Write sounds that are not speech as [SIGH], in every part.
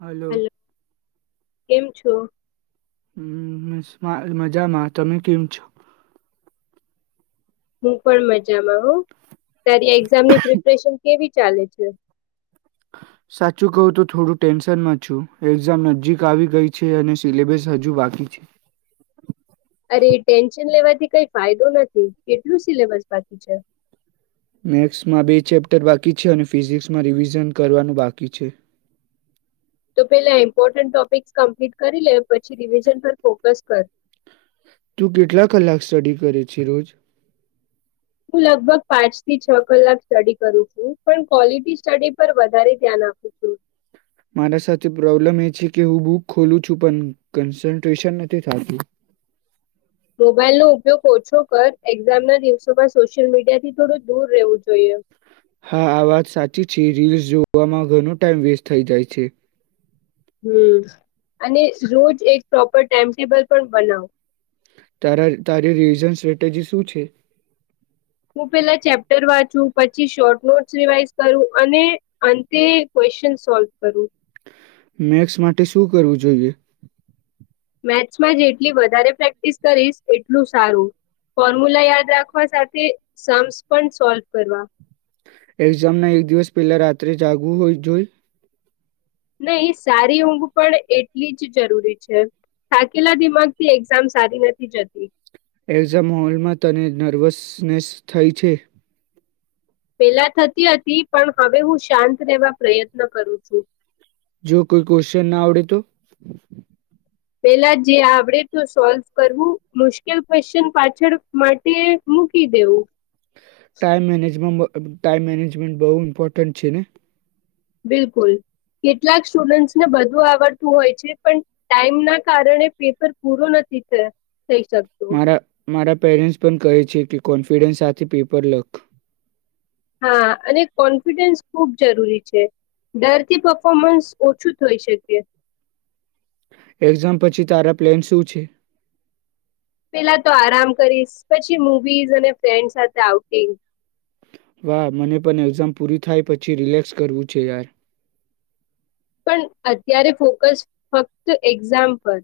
હાલો hello કેમ છો હ મજામાં તમે કેમ છો? હું પણ મજામાં હું ત્યારે એક્ઝામની પ્રિપરેશન કેવી ચાલે છે સાચું કવ તો થોડું ટેન્શન માં છું એક્ઝામ નજીક આવી ગઈ છે અને સિલેબસ હજુ બાકી છે અરે એ ટેન્શન લેવાથી કઈ ફાયદો નથી કેટલું સિલેબસ બાકી છે મેથસમાં બે ચેપ્ટર બાકી છે અને ફિઝિક્સમાં રિવિઝન કરવાનું બાકી છે તો પેલા ઇમ્પોર્ટન્ટ ટોપિક્સ કમ્પ્લીટ કરી લે પછી રિવિઝન પર ફોકસ કર તું કેટલા કલાક સ્ટડી કરે છે રોજ હું લગભગ પાંચ થી છ કલાક સ્ટડી કરું છું પણ ક્વોલિટી સ્ટડી પર વધારે ધ્યાન આપું છું મારા સાથે પ્રોબ્લેમ એ છે કે હું બુક ખોલું છું પણ કન્સન્ટ્રેશન નથી થતું મોબાઈલ નો ઉપયોગ ઓછો કર એક્ઝામ ના દિવસોમાં સોશિયલ મીડિયા થી થોડું દૂર રહેવું જોઈએ હા આ વાત સાચી છે રીલ્સ જોવામાં ઘણ ટાઈમ વેસ્ટ થઈ જાય છે હમ અને રોજ એક પ્રોપર ટાઈમટેબલ પણ બનાવ તારા તારી રિવઝન સ્ટ્રેટેજી શું છે હું પેલા ચેપ્ટર વાંચું પછી શોર્ટ નોટ્સ રિવાઈઝ કરું અને અંતે ક્વેશચન સોલ્વ કરું મેક્સ માટે શું કરવું જોઈએ મેથ્સમાં જેટલી વધારે પ્રેક્ટિસ કરીશ એટલું સારું ફોર્મ્યુલા યાદ રાખવા સાથે સમસ પણ સોલ્વ કરવા એક્ઝામ ના એક દિવસ પેલા રાત્રે જાગુ હોય જોઈ નહી સારી ઊંઘ પણ એટલી જ જરૂરી છે થાકેલા દિમાગ થી એક્ઝામ સારી નથી જતી એક્ઝામ હોલમાં તને નર્વસનેસ થઈ છે પેલા થતી હતી પણ હવે હું શાંત રહેવા પ્રયત્ન કરું છું જો કોઈ ક્વેશ્ચન ના આવડે તો પેલા જે આવડે તો સોલ્વ કરવું મુશ્કેલ ક્વેશ્ચન પાછળ માટે મૂકી દેવું ટાઈમ મેનેજમે ટાઈમ મેનેજમેન્ટ બહુ ઇમ્પોર્ટન્ટ છે ને બિલકુલ કેટલાક સ્ટુડન્ટસને બધું આવડતું હોય છે પણ ટાઈમ ના કારણે પેપર પૂરો નથી થયો મારા મારા પેરેન્ટસ પણ કહે છે છે કે કોન્ફિડન્સ સાથે પેપર લક હા અને કોન્ફિડન્સ ખૂબ જરૂરી છે ડરથી પફોર્મન્સ ઓછું થઈ શકે એક્ઝામ પછી તારા પ્લેન શું છે પેલા તો આરામ કરીશ પછી મવીઝ અને ફ્રેન્ડ સાથે આઉટીંગ વાહ મને પણ એક્ઝામ પૂરી થાય પછી રિલેક્સ કરવું છે યાર પણ અત્યારે ફોકસ ફક્ત એક્ઝામ પર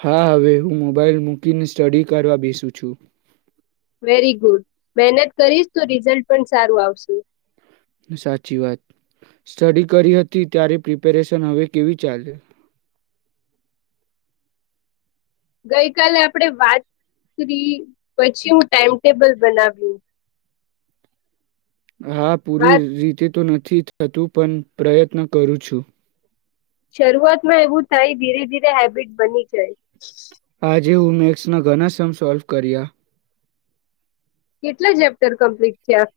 હા હવે હું મોબાાઈલ મૂકીને સ્ટડી કરવા બેસું છું વેરી ગુડ મહેનત કરીશ તો રિઝલ્ટ પણ સારું આવશુ સાચી વાત સ્ટડી કરી હતી ત્યારે પ્રિપેરેશન હવે કેવી ચાલે ગઈકાલે આપણેે વાત કરી પછી હું ટાઈમટેબલ બનાવ્યું હા વા પૂરી રીતે તો નથી થી થતું પણ પ્રયત્ન કરું છું શરૂઆતમાં એવું થાય ધીરે ધીરે હેબિટ બની જાય હા જે હું મેક્સ ના ઘણા સમ સોલ્વ કર્યા કેટલા ચેપ્ટર કમ્પ્લીટ થયા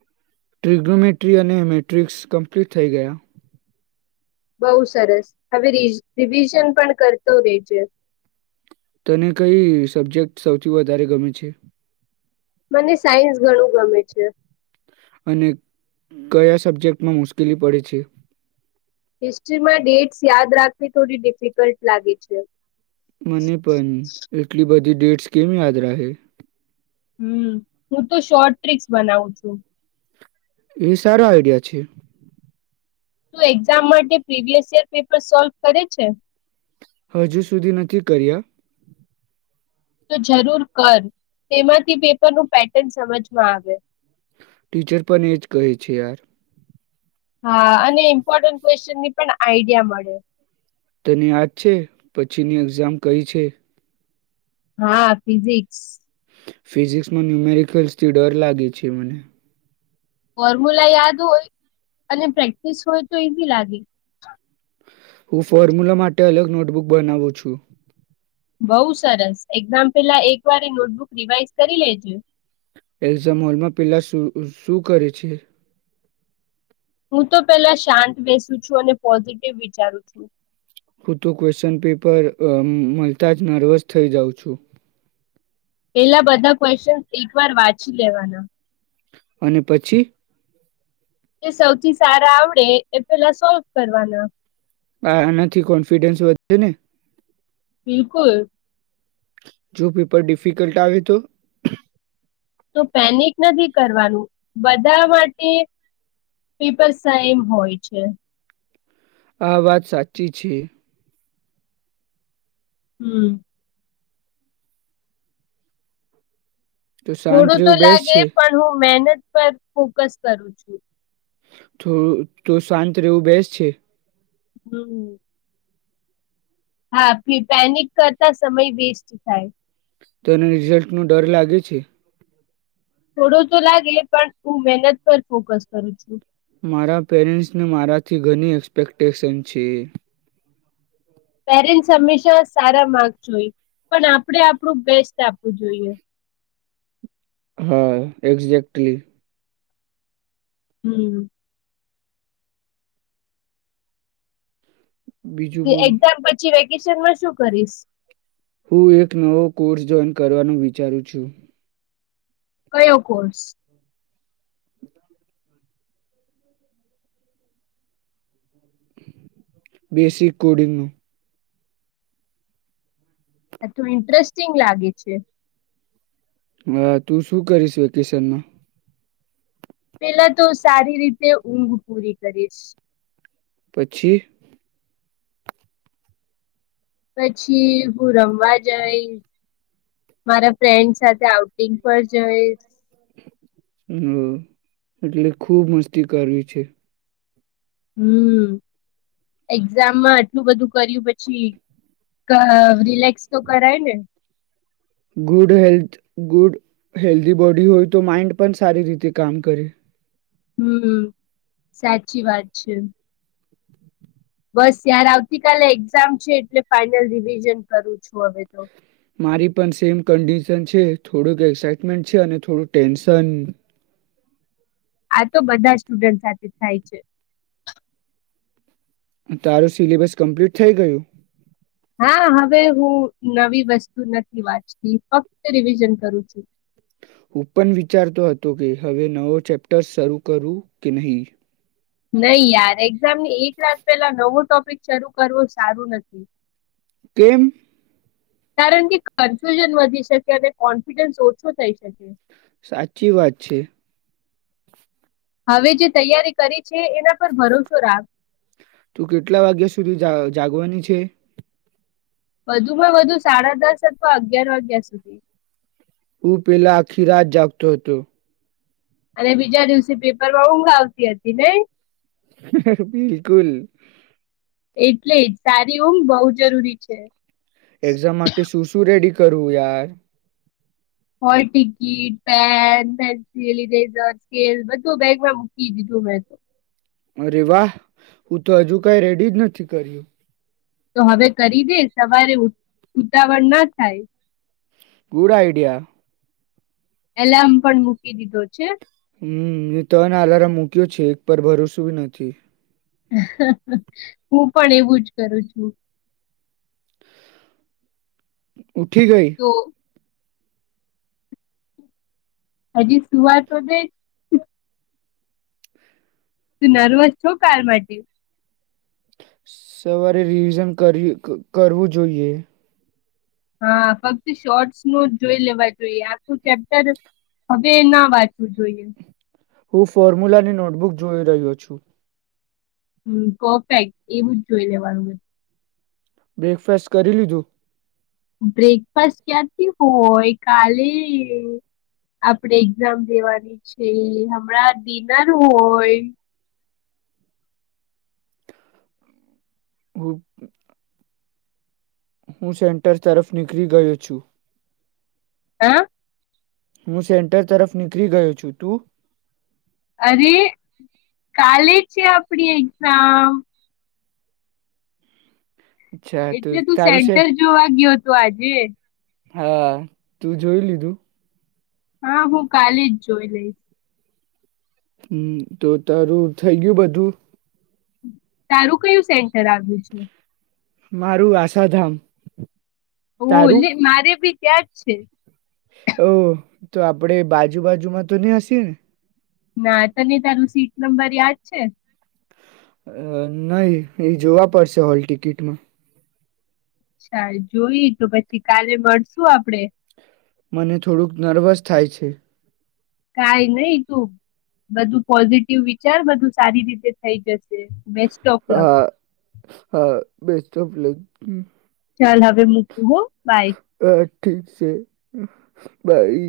ટ્રીગનોમેટ્રી અને મેટ્રિક્સ કમ્પ્લીટ થઇ ગયા બોહ સરસ હવે ર રિવિઝન પણ કરતો રેજે તને કઈ સબ્જેક્ટ સૌથી વધારે ગમે છે મને સાયન્સ ઘણું ગમે છે અને કયા સબ્જેક્ટમાં મુશ્કેલી પડે છે હિસ્ટ્રીમાં ડેટ્સ યાદ રાખવી થોડી ડિફિકલ્ટ લાગે છે મને પણ એટલી બધી ધી ડેટ્સ કેમ યાદ રહે હમ હું તો શોર્ટ ટ્રિક્સ બનાવું છું એ સારો આઈડિયા છે તું એક્ઝામ માટે પ્રીિવિયસ યર પેપર સોલ્વ કરે છે હજુ સુધી નથી કર્યા તો જરૂર કર તેમાંથી પેપરનું પેટર્ન સમજમાં આવે ટીચર પણ એજ કહે છે યાર હા અને ઇમ્પોર્ટન્ટ ક્વેશ્ચનની પણ આઈડિયા મળે તને યાદ છે, પછીની એક્ઝામ કઈ છે? હા ફિઝિક્સ. ફિઝિક્સમાં ન્યુમેરિકલ્સ થી ડર લાગે છે મને. ફોર્મ્યુલા યાદ હોય, અને પ્રેક્ટિસ હોય તો ઈઝી લાગે. હું ફોર્મ્યુલા માટે અલગ નોટબુક બનાવું છું. બઉુ સરસ એક્ઝામ પેલા એક વાર નોટબુક રિવાઈઝ કરી લેજો. એલ્ઝમ હોલમાં પેલા શું કરે છે? હું તો પહેલા શાંત બેસું છું અને પોઝિટિવ વિચારું છું. હું તો ક્વેશ્ચન પેપર મળતા જ નર્વસ થઈ જાઉં છું. પેલા બધા ક્વેશ્ચન એક વાર વાંચી લેવાના. અને પછી? સૌથી સારા આવડે એ પેલા સોલ્વ કરવાના [INAUDIBLE] બિલકુલ. જો પેપર ડિફિકલ્ટ આવે તો. તો પેનિક નથી કરવાનું બધા માટે પેપર [UNINTELLIGIBLE] હોય છે. આ વાત સાચી છે. હમ. તો શાંત થોડું તો રહેવું બેસ્ટ લાગે છે. પણ હું મહેનત પર ફોકસ કરું છું. થોડું તો શાંત રહેવું બેસ છે. હમ. હા પેનિક કરતા સમય વેસ્ટ થાય. તોને રિઝલ્ટનો ડર લાગે છે. થોડો તો લાગે પણ હું મહેનત પર ફોકસ કરું છું. મારા પેરેન્ટ્સને મારાથી ઘણી એક્સ્પેક્ટેશન છે. પેરેન્ટ્સ હંમેશા સારા માર્ક જોઈ પણ આપણે આપણું બેસ્ટ આપવું જોઈએ. હા એક્ઝેક્ટલી. હમ. બીજું બોલ એક્ઝામ પછી વેકેશનમાં શું કરીશ. હું એક નવો કોર્સ જોઈન કરવાનું વિચારું છું. કયો કોર્સ બેસી [UNINTELLIGIBLE] [UNINTELLIGIBLE] ઇન્ટરેસ્ટિંગ લાગે છે. [UNINTELLIGIBLE] તું શું કરીશ [INAUDIBLE] પેલા તો સારી રીતે ઊંઘ પૂરી કરીશ. પછી પછી હું રમવા જઈશ મારા ફ્રેન્ડ સાથે આઉટિંગ પર જઈશ. હમ એટલે ખુબ મસ્તી કરવી છે. હમ [UNINTELLIGIBLE] આટલું બધું કર્યું પછી [UNINTELLIGIBLE] તો કરાય ને good health good healthy body હોય તો માઈન્ડ પણ સારી રીતે કામ કરે. હમ સાચી વાત છે. બસ યાર આવતી કલે [UNINTELLIGIBLE] છે, એટલે ફાાઈનલ રિવિઝન કરું છું હવે તો મારી પણ સેમ કન્ડિશન છે, થોડુંક એક્સાઈટમેન્ટ છે, અને થોડુંક ટેન્શન. આ તો બધા સ્ટુડન્ટ સાથે થાય છે. તારું સિલેબસ કમ્પ્લીટ થઇ ગયું. હા હવે હું નવી વસ્તુ નથી વાંચતી ફક્ત રિવિઝન કરું છું. હું પણ વિચારતો હતો કે હવે નવો ચેપ્ટર શરૂ કરું કે નહીં. નહી યાર એક્ઝામની એક રાત પહેલા નવો ટોપિક શરૂ કરવો સારું નથી. કેમ કારણ કે કન્ફ્યુઝન વધી શકે અને કોન્ફિડન્સ ઓછો થઈ શકે. સાચી વાત છે. હવે જે તૈયારી કરી છે, એના પર ભરોસો રાગ તું કેટલા વાગ્યા સુધી જાગવાની છે. વધુમાં વધુ સાડા દસ અથવા અગિયાર વાગ્યા સુધી હું પેલા આખી રાત જાગતો હતો. અને બીજા દિવસે પેપરમાં ઊંઘ આવતી હતી ને. બિલકુલ. એટલે જ સારી ઊમ બહુ જરૂરી છે. એક્ઝામ માટે શું શું રેડી કરું યાર? Hall ticket pen pencil eraser scale બધું બેગમાં મૂકી દીધું મેં તો. અરે વાહ, હું તો હજુ કઈ રેડી જ નથી કર્યું. તો હવે કરી દે સવારે ઉતાવળ ના થાય. Good idea. એલાર્મ પણ મૂકી દીધો છે. હમ એ ત્રને આલારમ મૂક્યો છે એક પર ભરોસું નથી. હું પણ એવું જ કરું છું. ઉઠી ગઈ. તો હજી સુઆ તો છે જ. તું નર્વસ છો કાર માટે. સવારે રિવિઝન કરવું જોઈએ. હા ફક્ત શોર્ટસ નો જોઈ લેવા જોઈએ આખું ચેપ્ટર, હવે ના વાંચવું જોઈએ. હું ફોર્મ્યુલાની નોટબુક જોઈ રહ્યો છું. હ કોફેક્ટ એવું જ જોઈ લેવાનું છે. બ્રેકફાસ્ટ કરી લીધું? બ્રેકફાસસ્ટ ક્યાથી? હોય કાલે આપડે એક્ઝામ દેવાની છે હમણાં ડિનર હોય. હબ. હું સેન્ટર તરફ નીકળી ગયો છું. આ? હું સેન્ટર તરફ નીકળી ગયો છું તું? અરે. કલેજ આપડી એક્સામ. અચ્છા તો એટલે તું તારું છે સેન્ટર જોવા ગયો હતો આજે. હા, તું જોઈ લીધું? હા હું કાલે જ જોઈ લઈશ. હમ તો તારું થઇ ગયું બધું? તારું કયું સેન્ટર આવ્યું છે? મારું આશાધામ. ઓ તારું મારે ભી ક્યાર છે ઓ તો આપડે બાજુ બાજુમાં તો ન્યાં સે. ના તને તારું સીટ નંબર યાદ છે. અ નહી એ જોવા પડશે હોલ ટિકિટમાં. અચ્છા જોઈ તો પછી કાલે મળશુ આપડે. મને થોડુંક નર્વસ થાય છે. કઈ નઈ તું બધું પોઝિટિવ વિચાર બધું સારી રીતે થઈ જશે બે હા હા બેસ્ટ ઓફગ ચાલ હવે મૂકવું હો. બાય હ ઠીક છે. બાય